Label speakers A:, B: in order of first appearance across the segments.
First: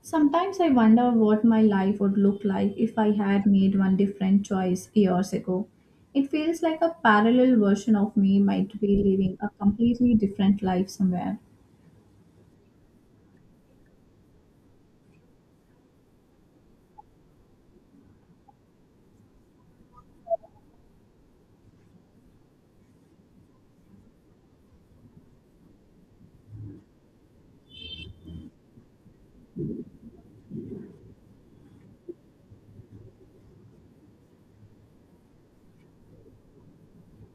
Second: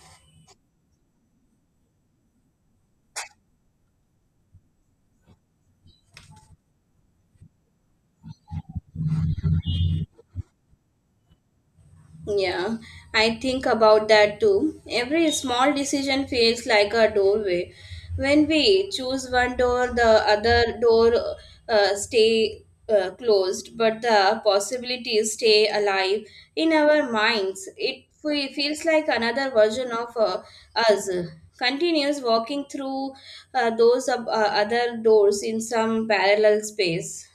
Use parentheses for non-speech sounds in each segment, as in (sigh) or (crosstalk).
A: Sometimes I wonder what my life would look like if I had made one different choice years ago. It feels like a parallel version of me might be living a completely different life somewhere.
B: Yeah, I think about that too. Every small decision feels like a doorway. When we choose one door, the other door stay closed, but the possibilities stay alive in our minds. It feels like another version of us continues walking through those other doors in some parallel space.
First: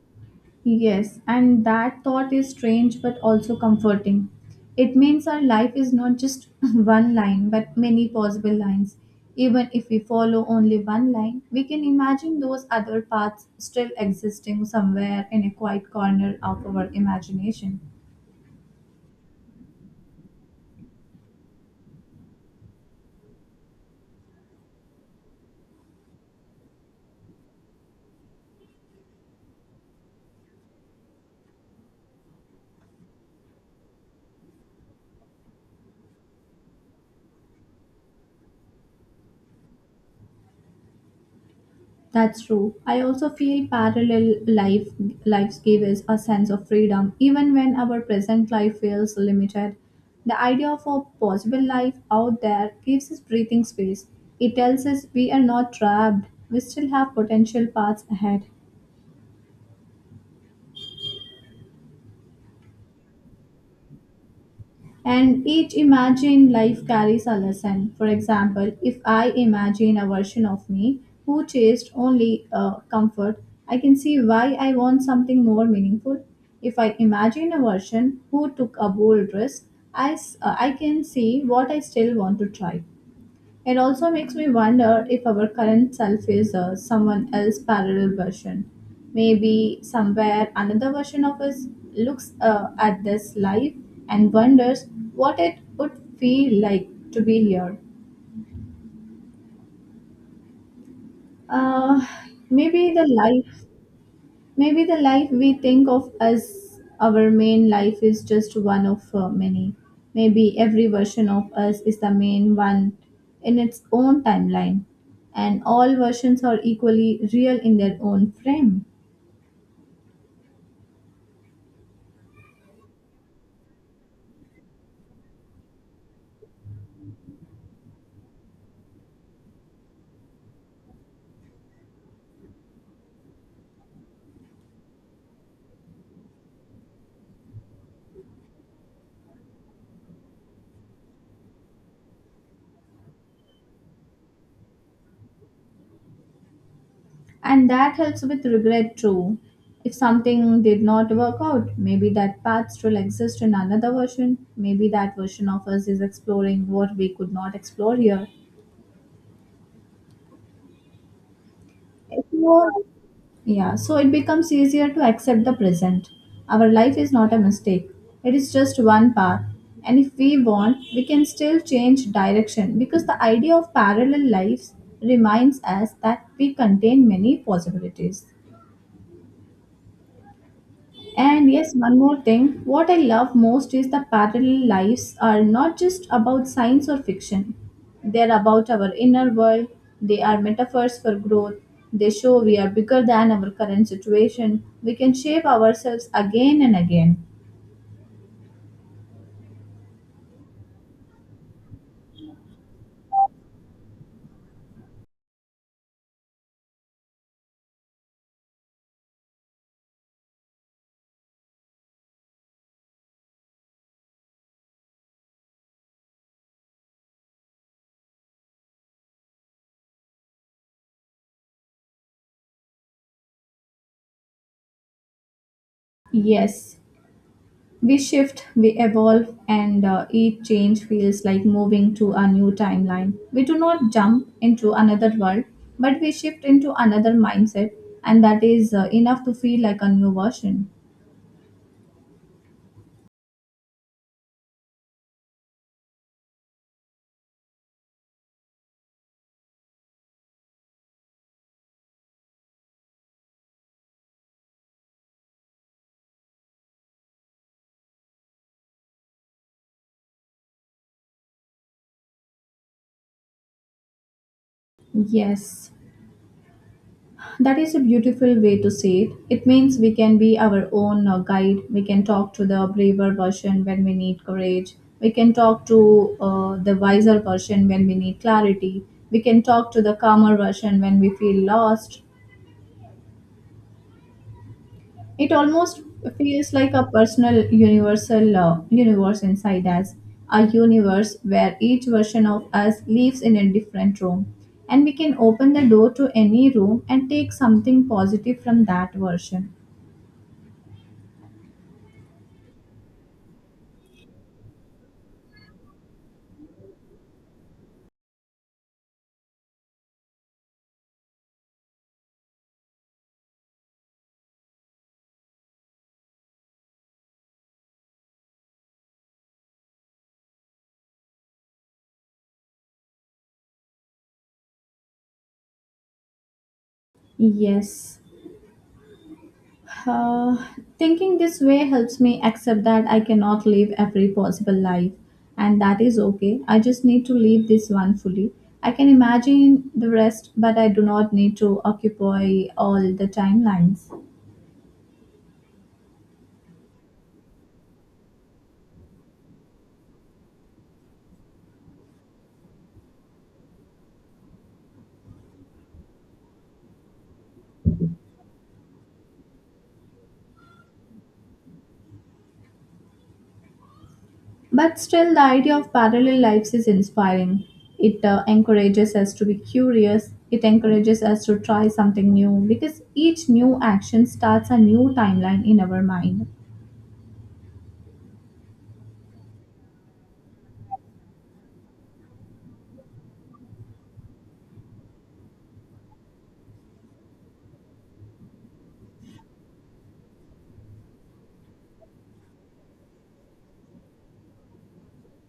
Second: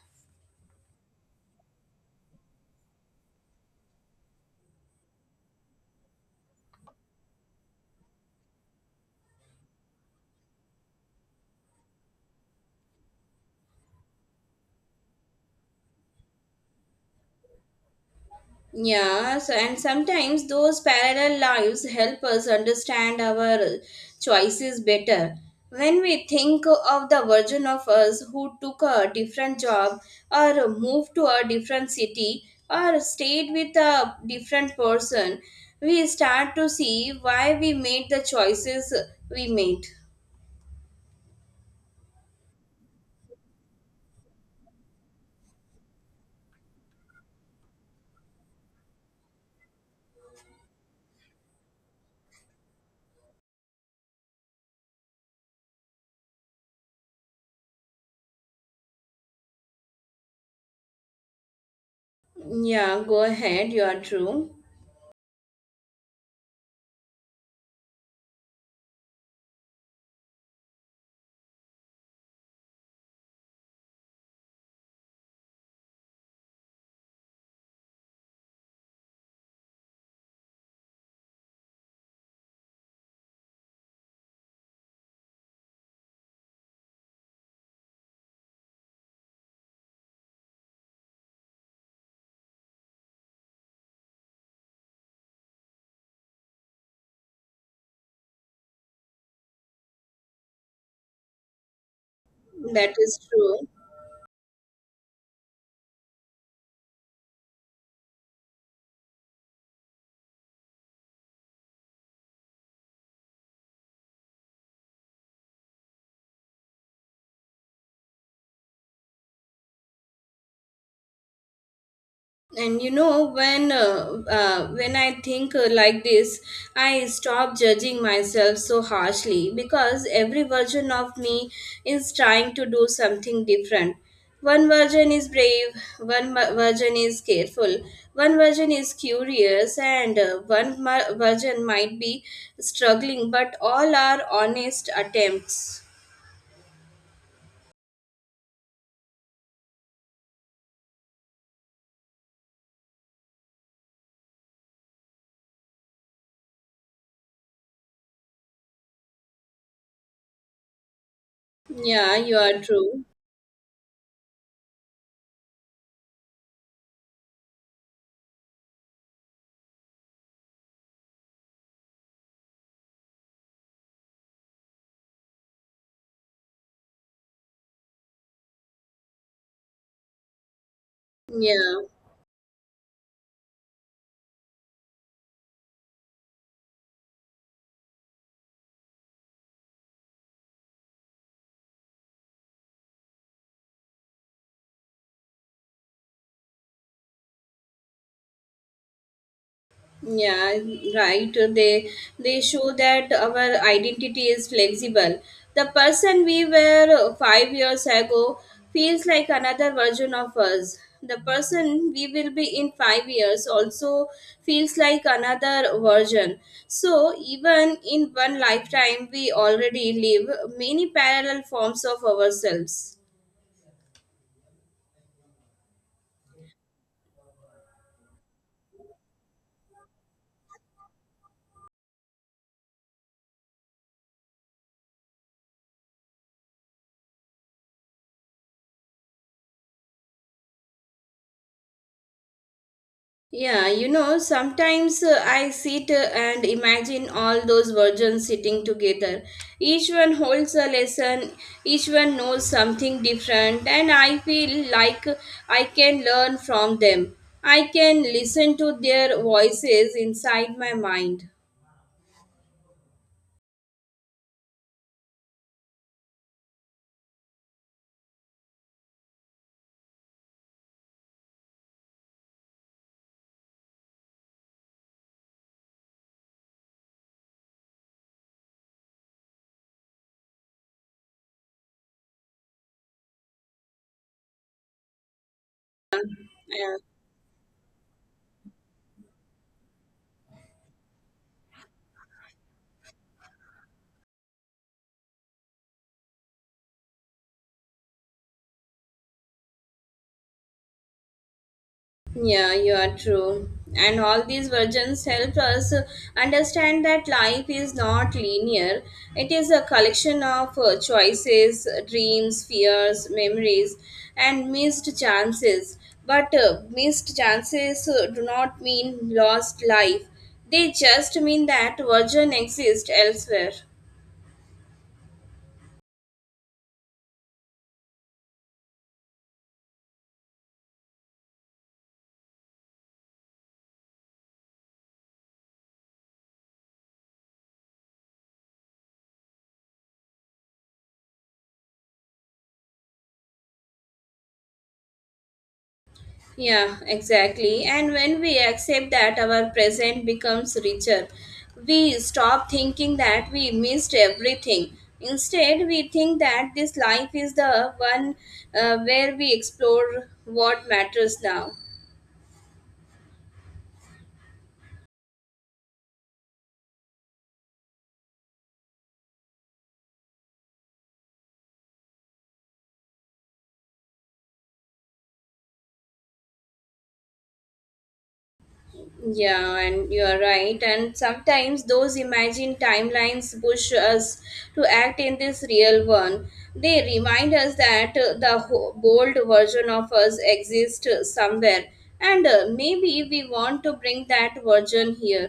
A: Yes, and that thought is strange but also comforting. It means our life is not just (laughs) one line but many possible lines. Even if we follow only one line, we can imagine those other paths still existing somewhere in a quiet corner of our imagination.
B: Yeah, so and sometimes those parallel lives help us understand our choices better. When we think of the version of us who took a different job or moved to a different city or stayed with a different person, we start to see why we made the choices we made.
A: That's true. I also feel parallel life lives give us a sense of freedom, even when our present life feels limited. The idea of a possible life out there gives us breathing space. It tells us we are not trapped. We still have potential paths ahead.
B: Yeah, go ahead, you are true.
A: And each imagined life carries a lesson. For example, if I imagine a version of me who chased only comfort, I can see why I want something more meaningful. If I imagine a version who took a bold risk, I can see what I still want to try. It also makes me wonder if our current self is someone else's parallel version. Maybe somewhere another version of us looks at this life and wonders what it would feel like to be here. Uh, maybe
B: That
A: the
B: is
A: life
B: true.
A: Maybe the life we think of as our main life is just one of many. Maybe every version of us is the main one in its own timeline, and all versions are equally real in their own frame.
B: And you know when I think like this, I stop judging myself so harshly, because every version of me is trying to do something different. One version is brave, one version is careful, one version is curious, and one version might be struggling, but all are honest attempts.
A: And that helps with regret too. If something did not work out, maybe that path still exists in another version. Maybe that version of us is exploring what we could not explore here.
B: Yeah, you are
A: Explore.
B: true.
A: Yeah, so it becomes easier to accept the present. Our life is not a mistake, it is just one path. And if we want, we can still change direction because the idea of parallel lives reminds us that we contain many possibilities. And yes,
B: Yeah.
A: one more thing. What I love most is the parallel lives are not just about science or fiction. They're about our inner world. They are metaphors for growth. They show we are bigger than our current situation. We can shape ourselves again and again.
B: Yeah, right. They show that our identity is flexible. The person we were 5 years ago feels like another version of us. The person we will be in 5 years also feels like another version. So even in one lifetime we already live many parallel forms of ourselves.
A: Yes, we shift, we evolve, and each change feels like moving to a new timeline. We do not jump into another world, but we shift into another mindset, and that is enough to feel like a new version.
B: Yeah, you know, sometimes I sit and imagine all those virgins sitting together. Each one holds a lesson, each one knows something different, and I feel like I can learn from them. I can listen to their voices inside my mind.
A: Yes, that is a beautiful way to say it. It means we can be our own guide. We can talk to the braver version when we need courage. We can talk to the wiser version when we need clarity. We can talk to the calmer version when we feel lost. It almost feels like
B: Yeah.
A: a personal universal universe inside us, a universe where each version of us lives in a different room. And we can open the door to any room and take something positive from that version.
B: Yeah, you are true. And all these versions help us understand that life is not linear. It is a collection of choices, dreams, fears, memories, and missed chances. But missed chances do not mean lost life, they just mean that version exists elsewhere.
A: Yes. Uh, Thinking this way helps me accept that I cannot live every possible life, and that is okay. I just need to live this one fully. I can imagine the rest, but I do not need to occupy all the timelines.
B: Yeah, exactly. And when we accept that, our present becomes richer. We stop thinking that we missed everything. Instead, we think that this life is the one where we explore what matters now.
A: But still, the idea of parallel lives is inspiring. It encourages us to be curious, it encourages us to try something new because each new action starts a new timeline in our mind.
B: Yeah, and you are right. And sometimes those imagined timelines push us to act in this real one. They remind us that the bold version of us exists somewhere, and maybe we want to bring that version here.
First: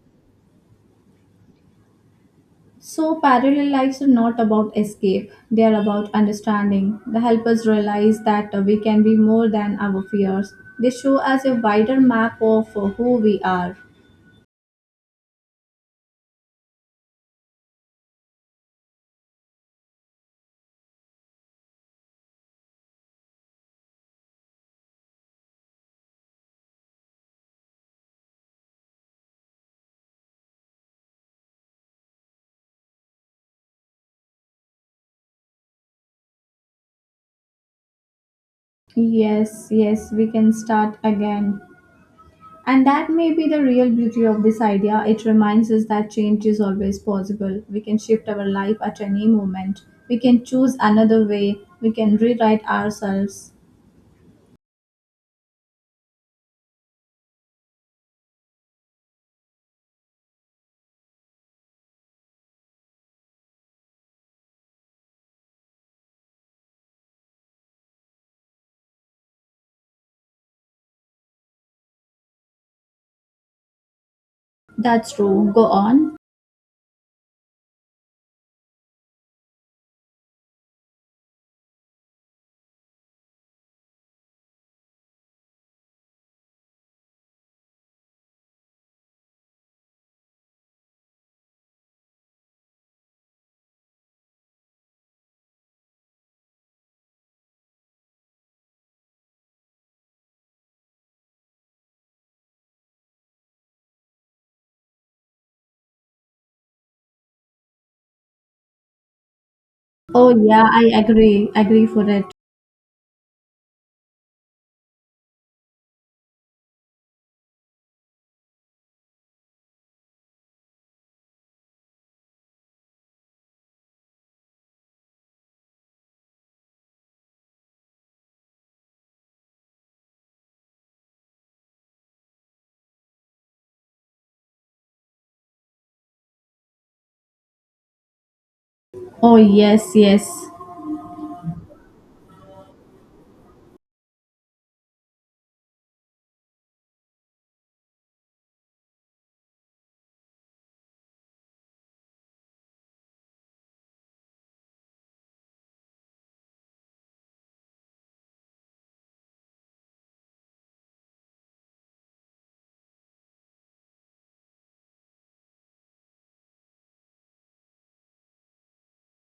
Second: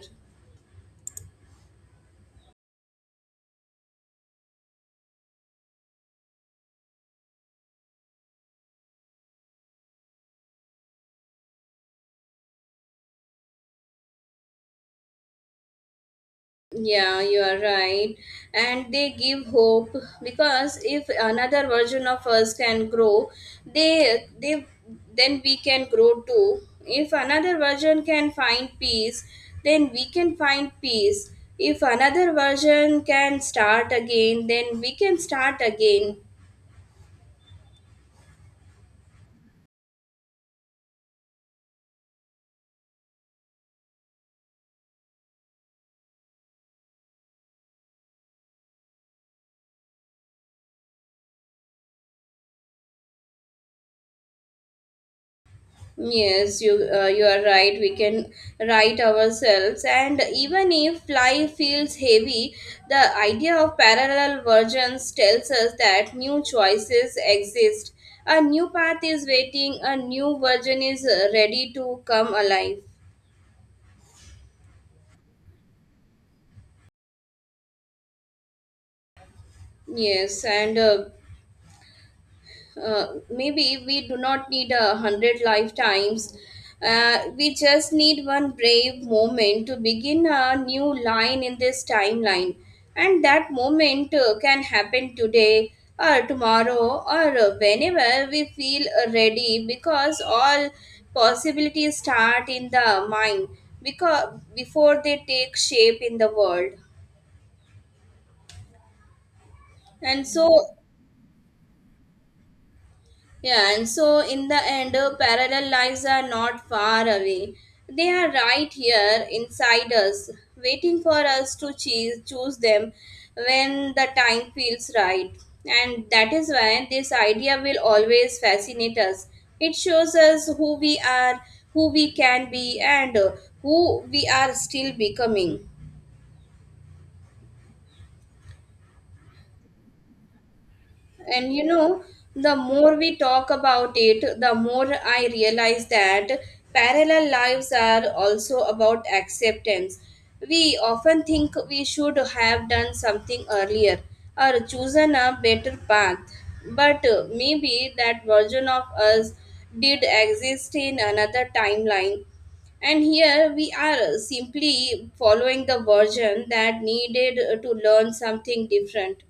A: So, parallel lives are not about escape, they are about understanding. They help us realize that we can be more than our fears. They show us a wider map of who we are.
B: Yeah, you are right. And they give hope, because if another version of us can grow, they then we can grow too. If another version can find peace, then we can find peace. If another version can start again, then we can start again.
A: Yes, yes, we can start again. And that may be the real beauty of this idea. It reminds us that change is always possible. We can shift our life at any moment. We can choose another way. We can rewrite ourselves.
B: Yes, you are right. We can write ourselves, and even if life feels heavy, the idea of parallel versions tells us that new choices exist. A new path is waiting. A new version is ready to come alive.
A: That's true. Go on.
B: Yes, and maybe we do not need a hundred lifetimes. We just need one brave moment to begin a new line in this timeline. And that moment can happen today or tomorrow or whenever we feel ready, because all possibilities start in the mind, because before they take shape in the world, and
A: Oh, yeah,
B: so.
A: I agree. Agree for it.
B: Yeah, and so in the end, parallel lives are not far away. They are right here inside us, waiting for us to choose, choose them when the time feels right. And that is why this idea will always fascinate us. It shows us who we are, who we can be, and who we are still becoming.
A: Oh, yes, yes.
B: And you know, the more we talk about it, the more I realize that parallel lives are also about acceptance. We often think we should have done something earlier or chosen a better path, but maybe that version of us did exist in another timeline. And here we are simply following the version that needed to learn something different.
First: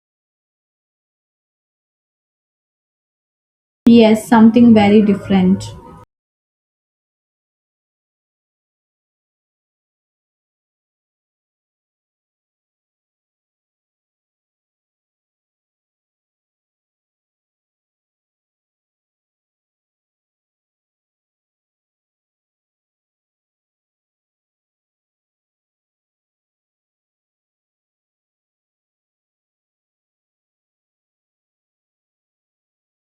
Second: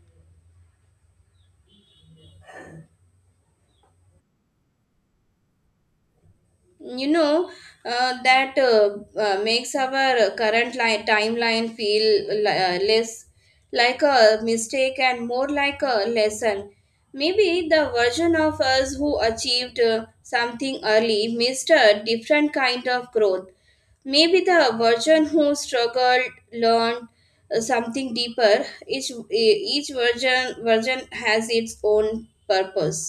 A: Yes, something very different.
B: You know, that makes our current timeline feel less like a mistake and more like a lesson. Maybe the version of us who achieved something early missed a different kind of growth. Maybe the version who struggled learned something deeper. Each version has its own purpose.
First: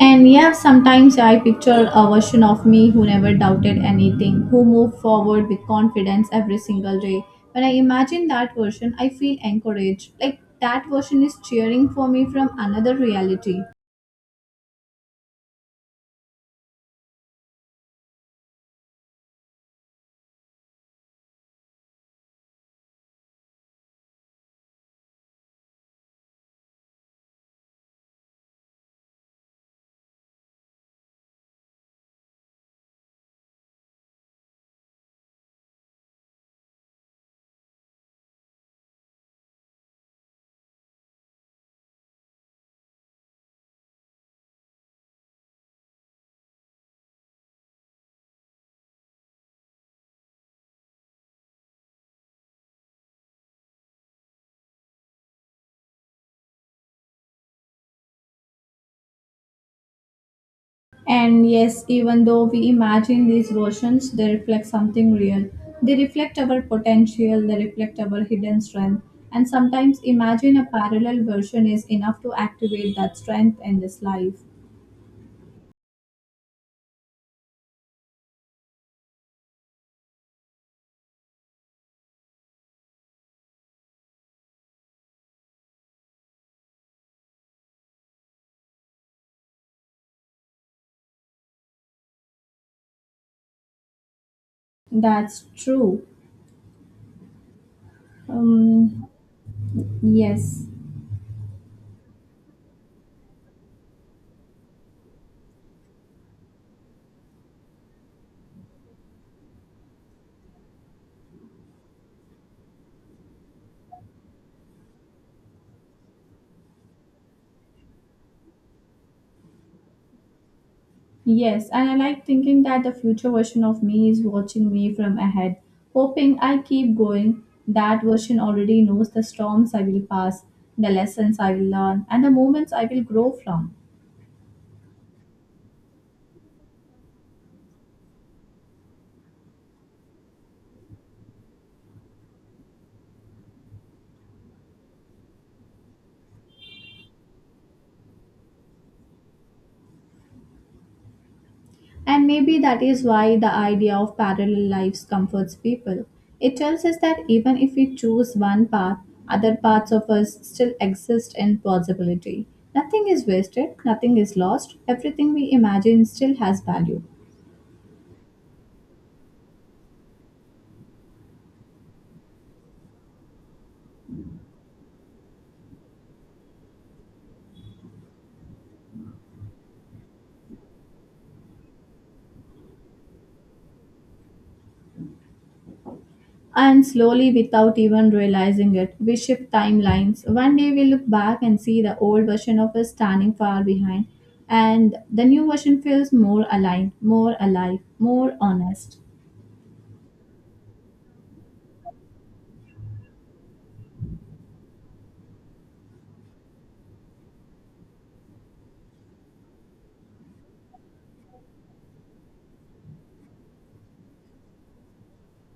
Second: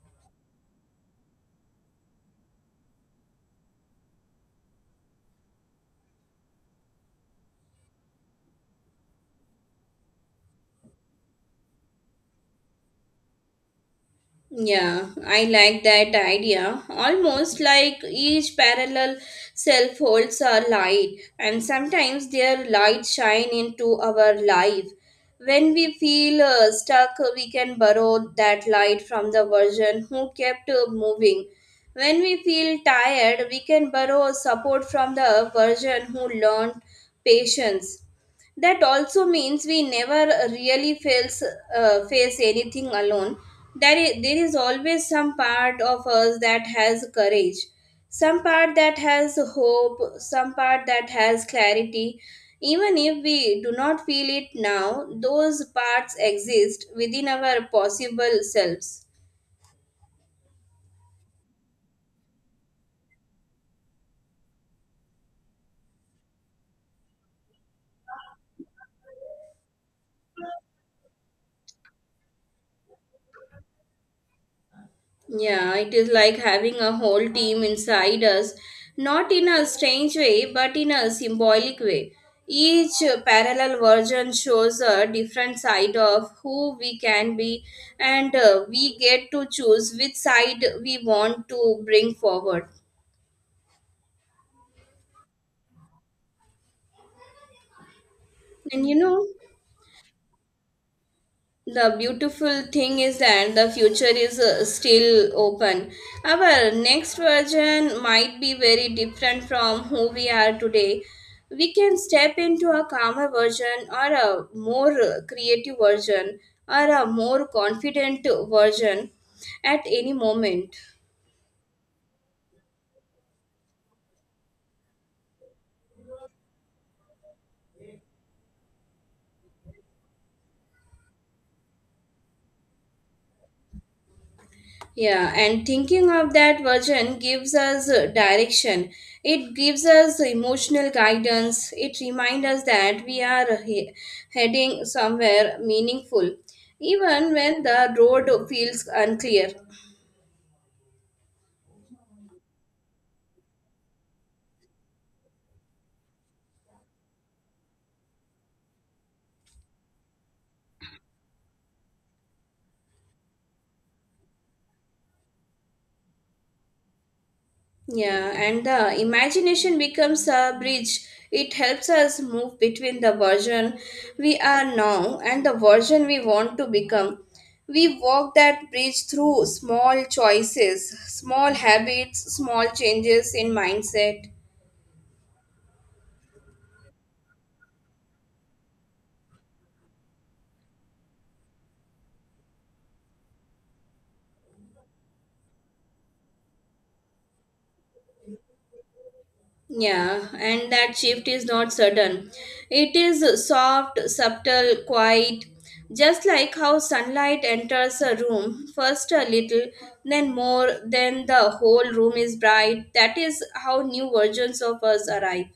A: And yeah, sometimes I picture a version of me who never doubted anything, who moved forward with confidence every single day. When I imagine that version, I feel encouraged. Like that version is cheering for me from another reality.
B: Yeah, I like that idea. Almost like each parallel self holds a light, and sometimes their light shine into our life. When we feel stuck, we can borrow that light from the version who kept moving. When we feel tired, we can borrow support from the version who learned patience. That also means we never really feels, face anything alone. There is always some part of us that has courage, some part that has hope, some part that has clarity. Even if we do not feel it now, those parts exist within our possible selves.
A: And yes, even though we imagine these versions, they reflect something real. They reflect our potential, they reflect our hidden strength. And sometimes imagine a parallel version is enough to activate that strength in this life.
B: Yeah, it is like having a whole team inside us, not in a strange way, but in a symbolic way. Each parallel version shows a different side of who we can be, and we get to choose which side we want to bring forward.
A: That's true.
B: And you
A: Um,
B: know,
A: yes.
B: the beautiful thing is that the future is still open. Our next version might be very different from who we are today. We can step into a calmer version or a more creative version or a more confident version at any moment.
A: Yes, and I like thinking that the future version of me is watching me from ahead, hoping I keep going. That version already knows the storms I will pass, the lessons I will learn, and the moments I will grow from.
B: Yeah, and thinking of that version gives us direction. It gives us emotional guidance. It reminds us that we are heading somewhere meaningful, even when the road feels unclear.
A: And maybe that is why the idea of parallel lives comforts people. It tells us that even if we choose one path, other parts of us still exist in possibility. Nothing is wasted, nothing is lost, everything we imagine still has value.
B: Yeah, and the imagination becomes a bridge. It helps us move between the version we are now and the version we want to become. We walk that bridge through small choices, small habits, small changes in mindset.
A: And slowly, without even realizing it, we shift timelines. One day we look back and see the old version of us standing far behind, and the new version feels more aligned, more alive, more honest.
B: Yeah, and that shift is not sudden. It is soft, subtle, quiet, just like how sunlight enters a room, first a little, then more, then the whole room is bright. That is how new versions of us arrive.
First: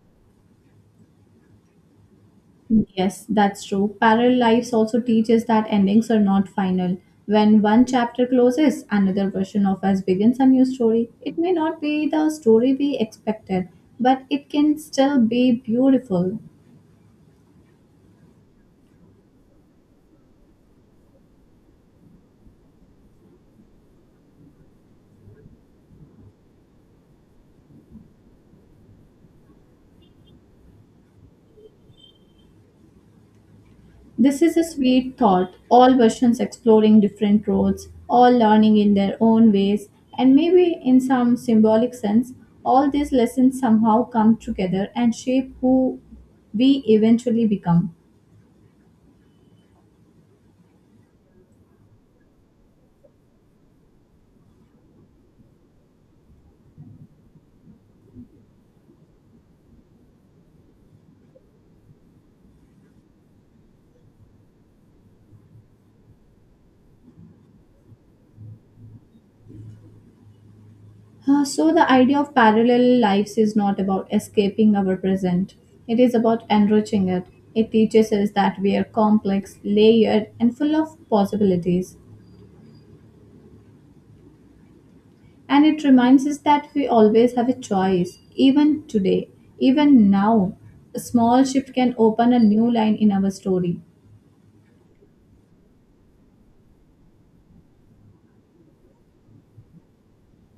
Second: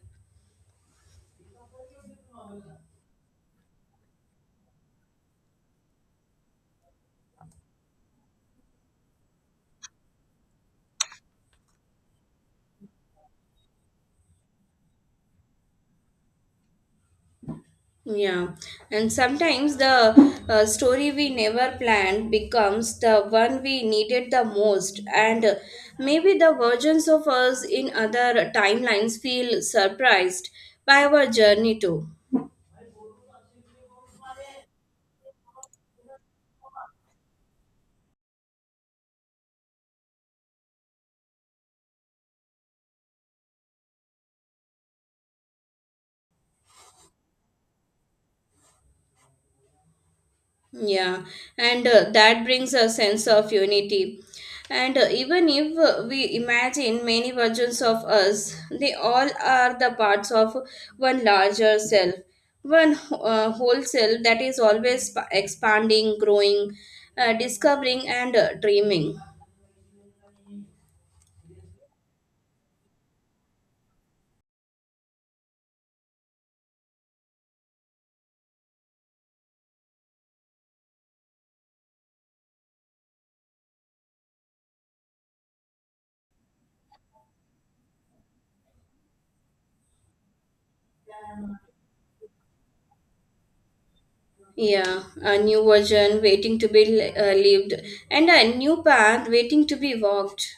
A: Yes, that's true. Parallel lives also teaches that endings are not final. When one chapter closes, another version of us begins a new story. It may not be the story we expected, but it can still be beautiful.
B: Yeah, and sometimes the story we never planned becomes the one we needed the most, and maybe the versions of us in other timelines feel surprised by our journey too.
A: This is a sweet thought. All versions exploring different roads, all learning in their own ways, and maybe in some symbolic sense, all these lessons somehow come together and shape who we eventually become.
B: Yeah, and that brings a sense of unity. And even if we imagine many versions of us, they all are the parts of one larger self, one whole self that is always expanding, growing, discovering, and dreaming.
A: So, the idea of parallel lives is not about escaping our present, it is about enriching it. It teaches us that we are complex, layered, and full of possibilities. And it reminds us that we always have a choice, even today, even now. A small shift can open a new line in our story.
B: Yeah, a new version waiting to be lived, and a new path waiting to be walked.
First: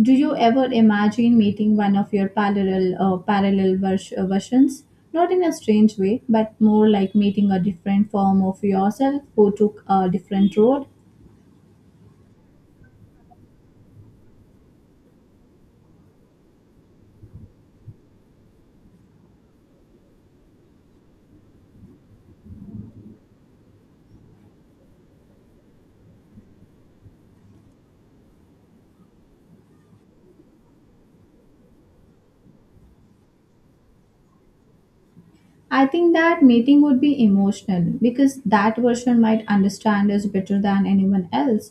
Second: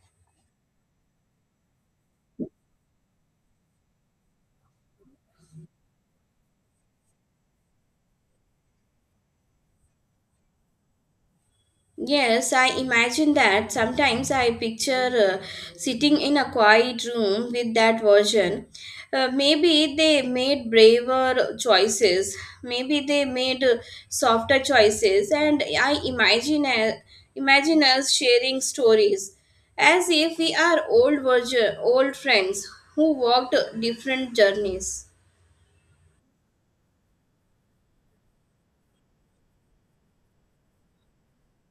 A: Do you ever imagine meeting one of your versions? Not in a strange way, but more like meeting a different form of yourself who took a different road.
B: Yes, I imagine that. Sometimes I picture sitting in a quiet room with that version. Maybe they made braver choices. Maybe they made softer choices, and I imagine imagine us sharing stories as if we are old version, old friends who walked different journeys.
A: I think that meeting would be emotional because that version might understand us better than anyone else.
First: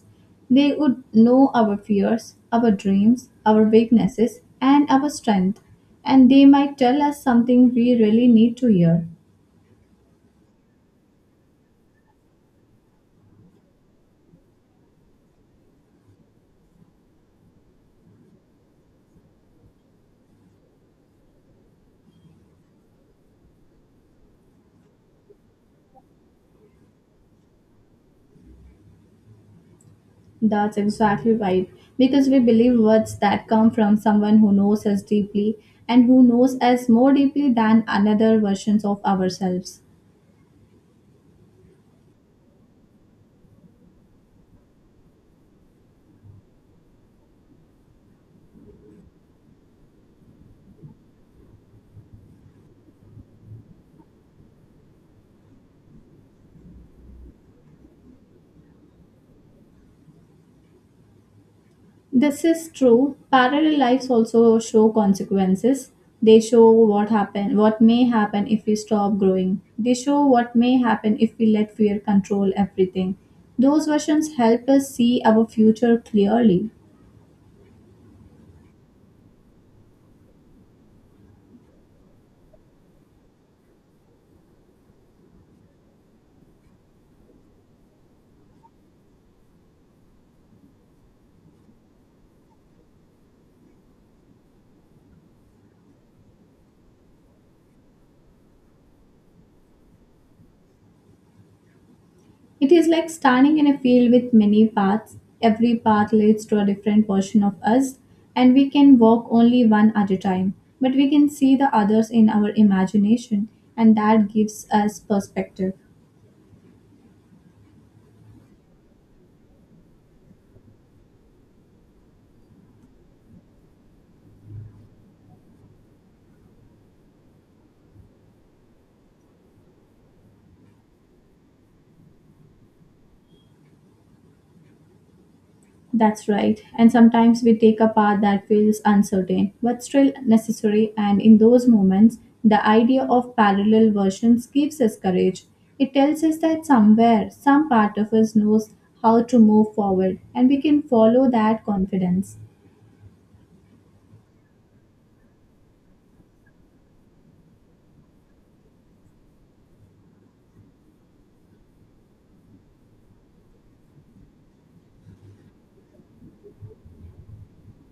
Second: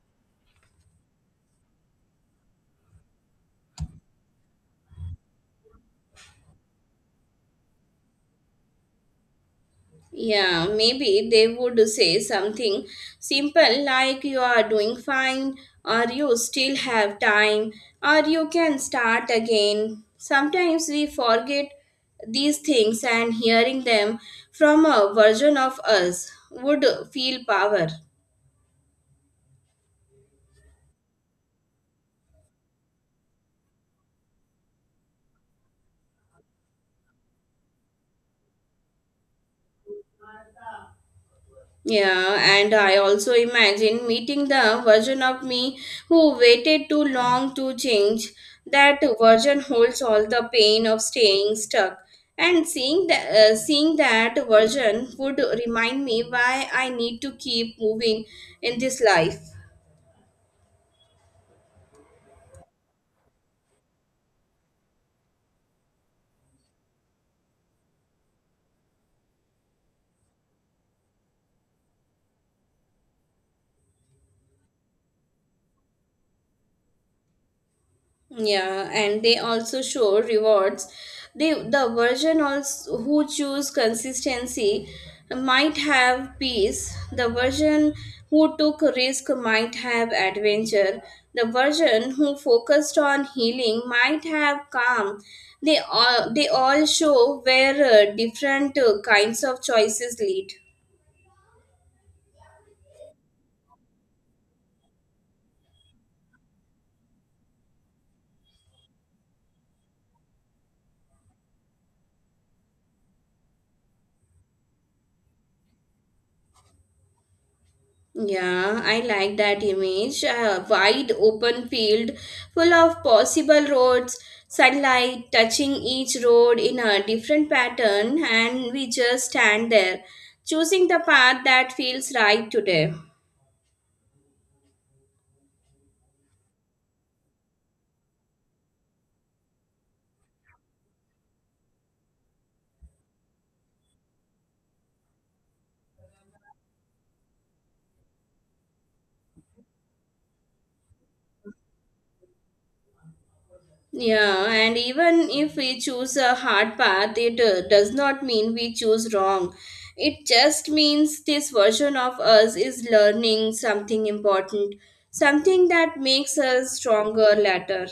A: They would know our fears, our dreams, our weaknesses, and our strength, and they might tell us something we really need to hear.
B: Yeah, maybe they would say something simple like you are doing fine, or you still have time, or you can start again. Sometimes we forget these things, and hearing them from a version of us would feel power.
A: That's exactly right. Because we believe words that come from someone who knows us deeply and who knows us more deeply than another versions of ourselves.
B: Yeah, and I also imagine meeting the version of me who waited too long to change. That version holds all the pain of staying stuck. And seeing that version would remind me why I need to keep moving in this life.
A: This is true. Parallel lives also show consequences. They show what may happen if we stop growing. They show what may happen if we let fear control everything. Those versions help us see our future clearly.
B: Yeah, and they also show rewards. They, the version also who choose consistency might have peace. The version who took risk might have adventure. The version who focused on healing might have calm. They all show where different kinds of choices lead.
A: It is like standing in a field with many paths. Every path leads to a different version of us, and we can walk only one at a time. But we can see the others in our imagination, and that gives us perspective.
B: Yeah, I like that image. A wide open field full of possible roads, sunlight touching each road in a different pattern, and we just stand there, choosing the path that feels right today.
A: That's right. And sometimes we take a path that feels uncertain, but still necessary. And in those moments, the idea of parallel versions gives us courage. It tells us that somewhere, some part of us knows how to move forward, and we can follow that confidence.
B: Yeah, and even if we choose a hard path, it does not mean we choose wrong. It just means this version of us is learning something important, something that makes us stronger later.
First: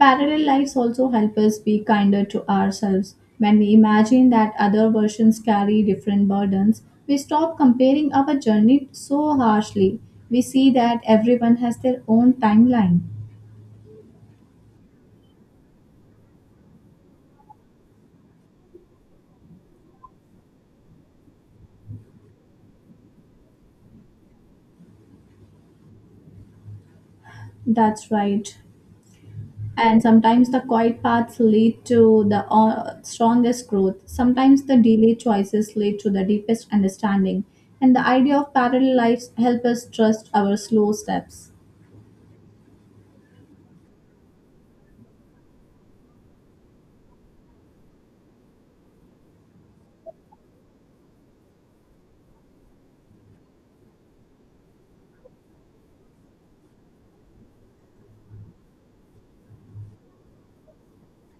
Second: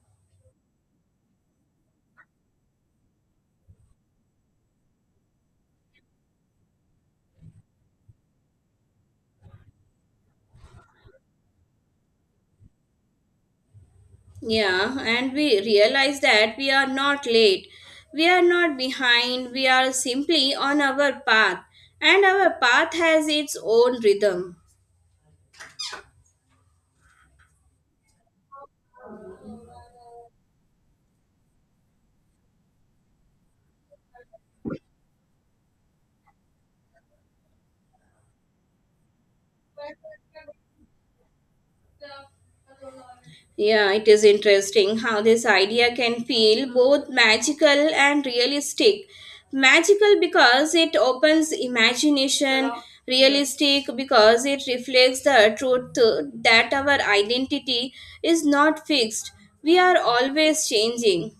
A: Parallel lives also help us be kinder to ourselves. When we imagine that other versions carry different burdens, we stop comparing our journey so harshly. We see that everyone has their own timeline.
B: Yeah, and we realize that we are not late. We are not behind. We are simply on our path, and our path has its own rhythm.
A: That's right. And sometimes the quiet paths lead to the strongest growth. Sometimes the delayed choices lead to the deepest understanding. And the idea of parallel lives help us trust our slow steps.
B: Yeah, it is interesting how this idea can feel both magical and realistic. Magical because it opens imagination, realistic because it reflects the truth that our identity is not fixed. We are always changing.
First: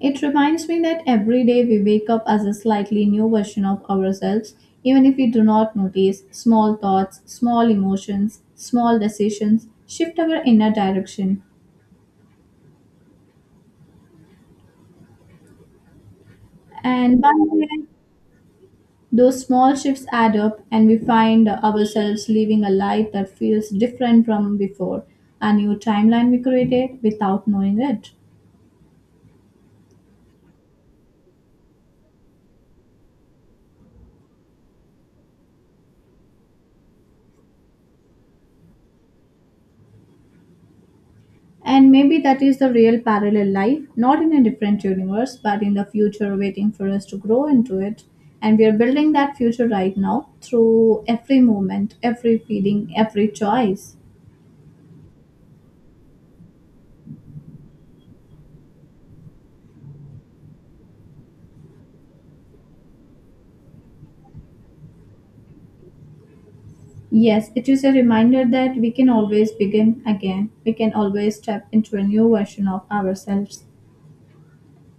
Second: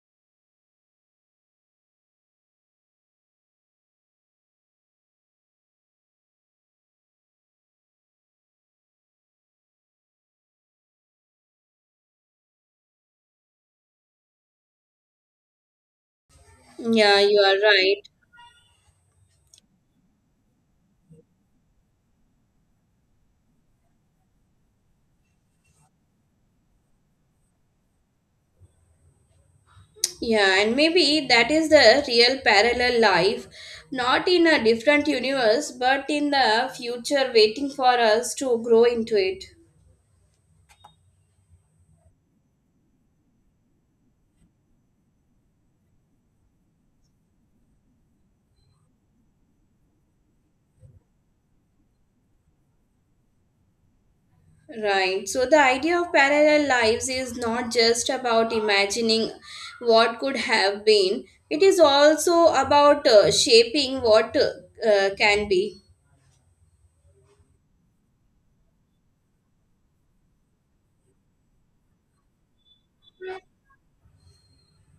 A: It reminds me that every day we wake up as a slightly new version of ourselves, even if we do not notice small thoughts, small emotions, small decisions shift our inner direction. And
B: Yeah,
A: by
B: you
A: the
B: are
A: way,
B: right.
A: those small shifts add up, and we find ourselves living a life that feels different from before, a new timeline we created without knowing it.
B: Yeah, and maybe that is the real parallel life, not in a different universe, but in the future waiting for us to grow into it.
A: And maybe that is the real parallel life, not in a different universe, but in the future waiting for us to grow into it. And we are building that future right now through every moment, every feeling, every choice.
B: Right. So the idea of parallel lives is not just about imagining what could have been, it is also about shaping what can be.
A: Yes, it is a reminder that we can always begin again. We can always step into a new version of ourselves.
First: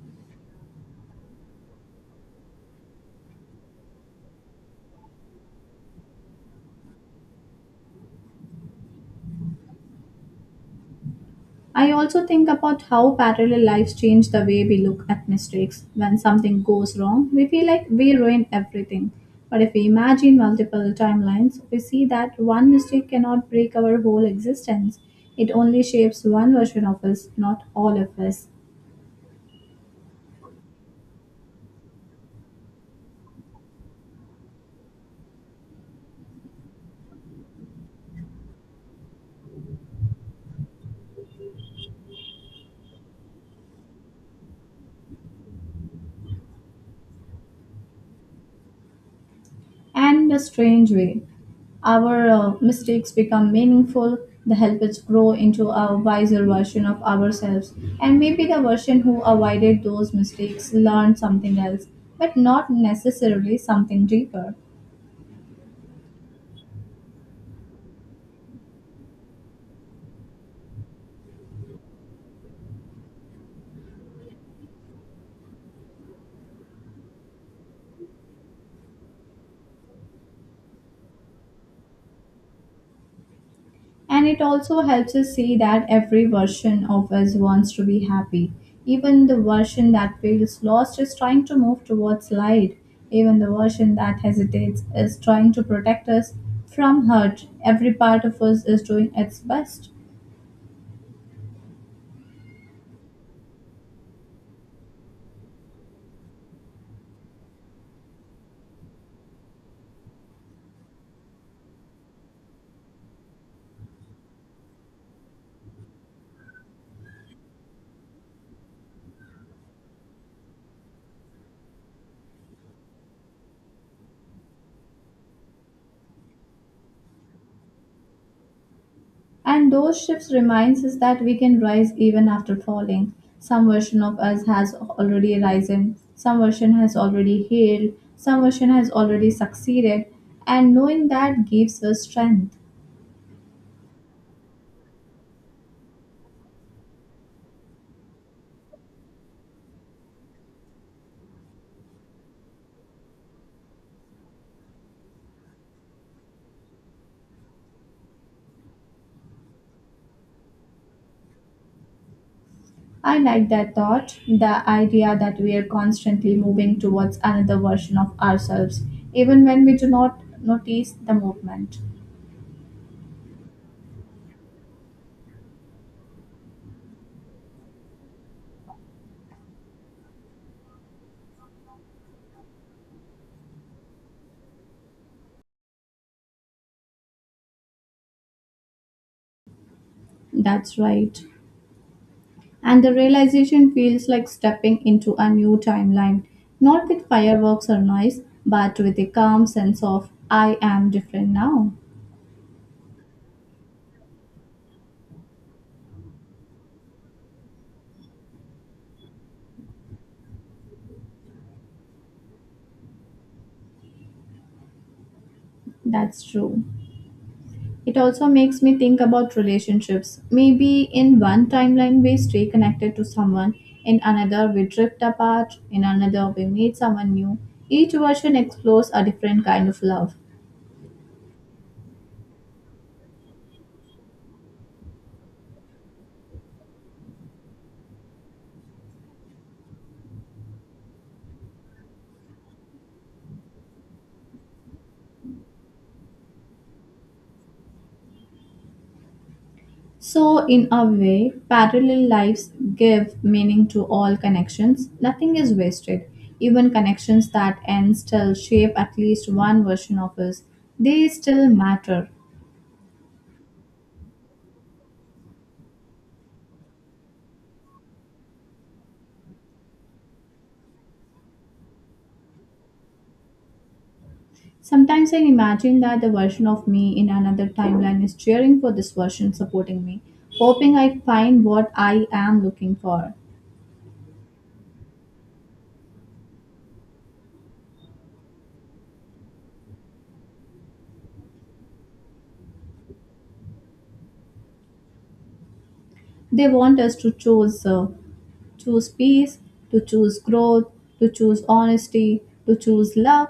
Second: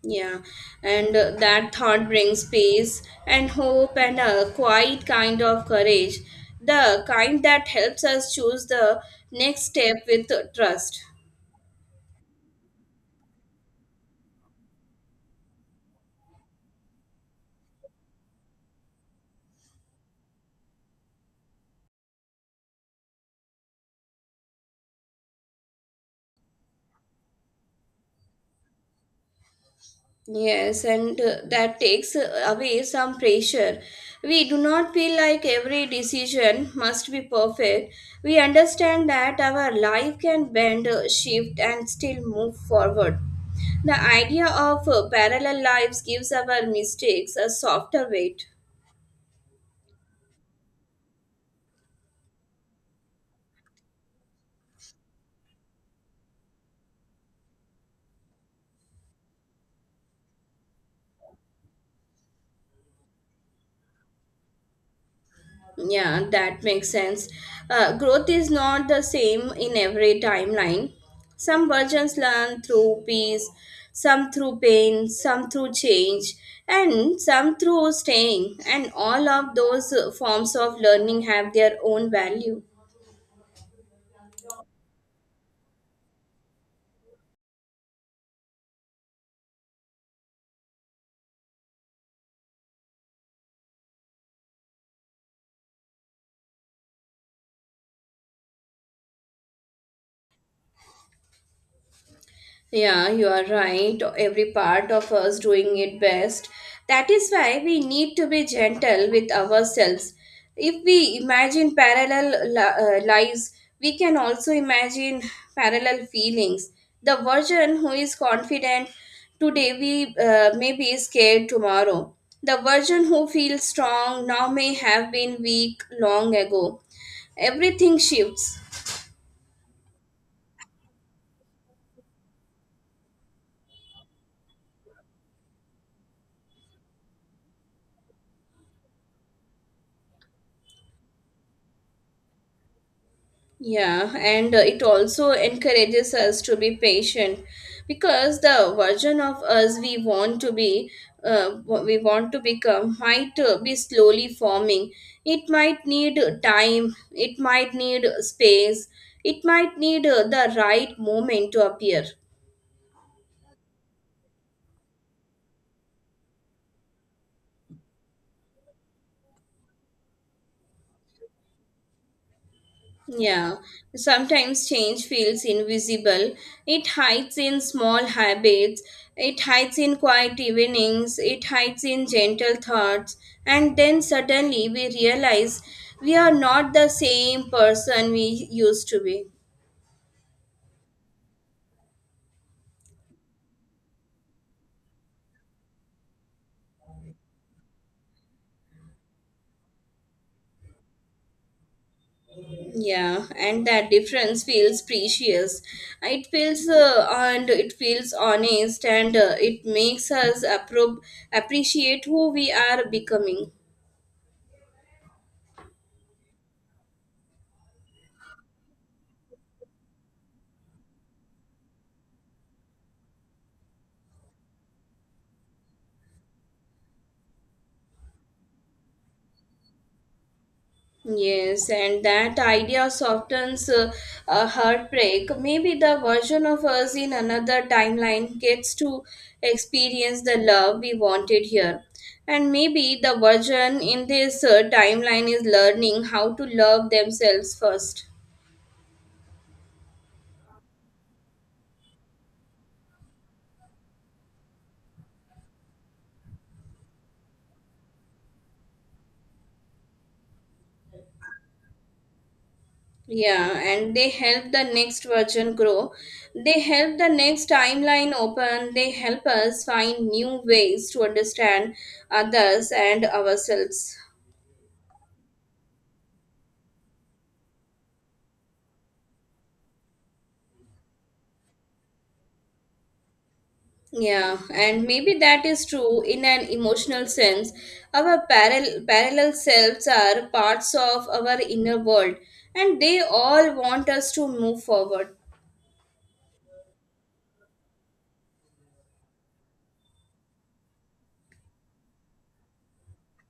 B: Yeah, and that thought brings peace and hope and a quiet kind of courage, the kind that helps us choose the next step with trust.
A: I also think about how parallel lives change the way we look at mistakes. When something goes wrong, we feel like we ruined everything. But if we imagine multiple timelines, we see that one mistake cannot break our whole existence. It only shapes one version of us, not all of us.
B: Yes, and that takes away some pressure. We do not feel like every decision must be perfect. We understand that our life can bend, shift, and still move forward. The idea of parallel lives gives our mistakes a softer weight.
A: And a strange way, our mistakes become meaningful. They help us grow into a wiser version of ourselves. And maybe the version who avoided those mistakes learned something else, but not necessarily something deeper.
B: Yeah, that makes sense. Growth is not the same in every timeline. Some versions learn through peace, some through pain, some through change, and some through staying. And all of those forms of learning have their own value.
A: And it also helps us see that every version of us wants to be happy. Even the version that feels lost is trying to move towards light. Even the version that hesitates is trying to protect us from hurt. Every part of us is doing its best.
B: Yeah, you are right. Every part of us doing it best. That is why we need to be gentle with ourselves. If we imagine parallel lives, we can also imagine parallel feelings. The version who is confident today we may be scared tomorrow. The version who feels strong now may have been weak long ago. Everything shifts.
A: And those shifts reminds us that we can rise even after falling. Some version of us has already risen, some version has already healed, some version has already succeeded, and knowing that gives us strength.
B: Yeah, and it also encourages us to be patient, because the version of us we want to be, what we want to become, might be slowly forming. It might need time, it might need space, it might need the right moment to appear.
A: I like that thought, the idea that we are constantly moving towards another version of ourselves, even when we do not notice the movement.
B: Yeah, sometimes change feels invisible. It hides in small habits, it hides in quiet evenings, it hides in gentle thoughts, and then suddenly we realize we are not the same person we used to be.
A: That's right. And the realization feels like stepping into a new timeline, not with fireworks or noise, but with a calm sense of, I am different now.
B: Yeah, and that difference feels precious. It feels and it feels honest, and it makes us appreciate who we are becoming.
A: That's true. It also makes me think about relationships. Maybe in one timeline we stay connected to someone, in another we drift apart, in another we meet someone new. Each version explores a different kind of love.
B: Yes, and that idea softens a heartbreak. Maybe the version of us in another timeline gets to experience the love we wanted here. And maybe the version in this timeline is learning how to love themselves first.
A: So, in a way, parallel lives give meaning to all connections. Nothing is wasted. Even connections that end still shape at least one version of us. They still matter.
B: Yeah, and they help the next version grow. They help the next timeline open. They help us find new ways to understand others and ourselves.
A: Sometimes I imagine that the version of me in another timeline is cheering for this version, supporting me, hoping I find what I am looking for.
B: Yeah, and maybe that is true in an emotional sense. Our parallel selves are parts of our inner world, and they all want us to move forward.
A: They want us to choose peace, to choose growth, to choose honesty, to choose love.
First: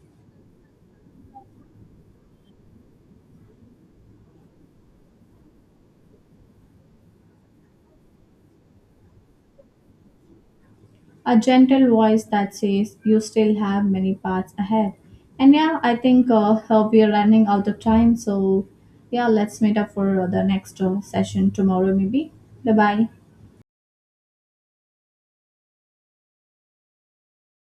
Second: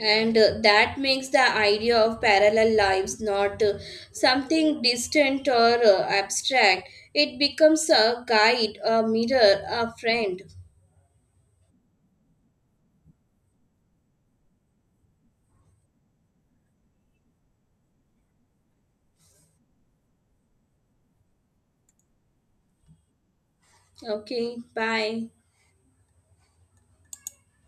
B: And that makes the idea of parallel lives not something distant or abstract. It becomes a guide, a mirror, a friend.
A: A gentle voice that says you still have many paths ahead. And yeah, I think we are running out of time. So yeah, let's meet up for the next session tomorrow, maybe. Bye bye.
B: Okay, bye.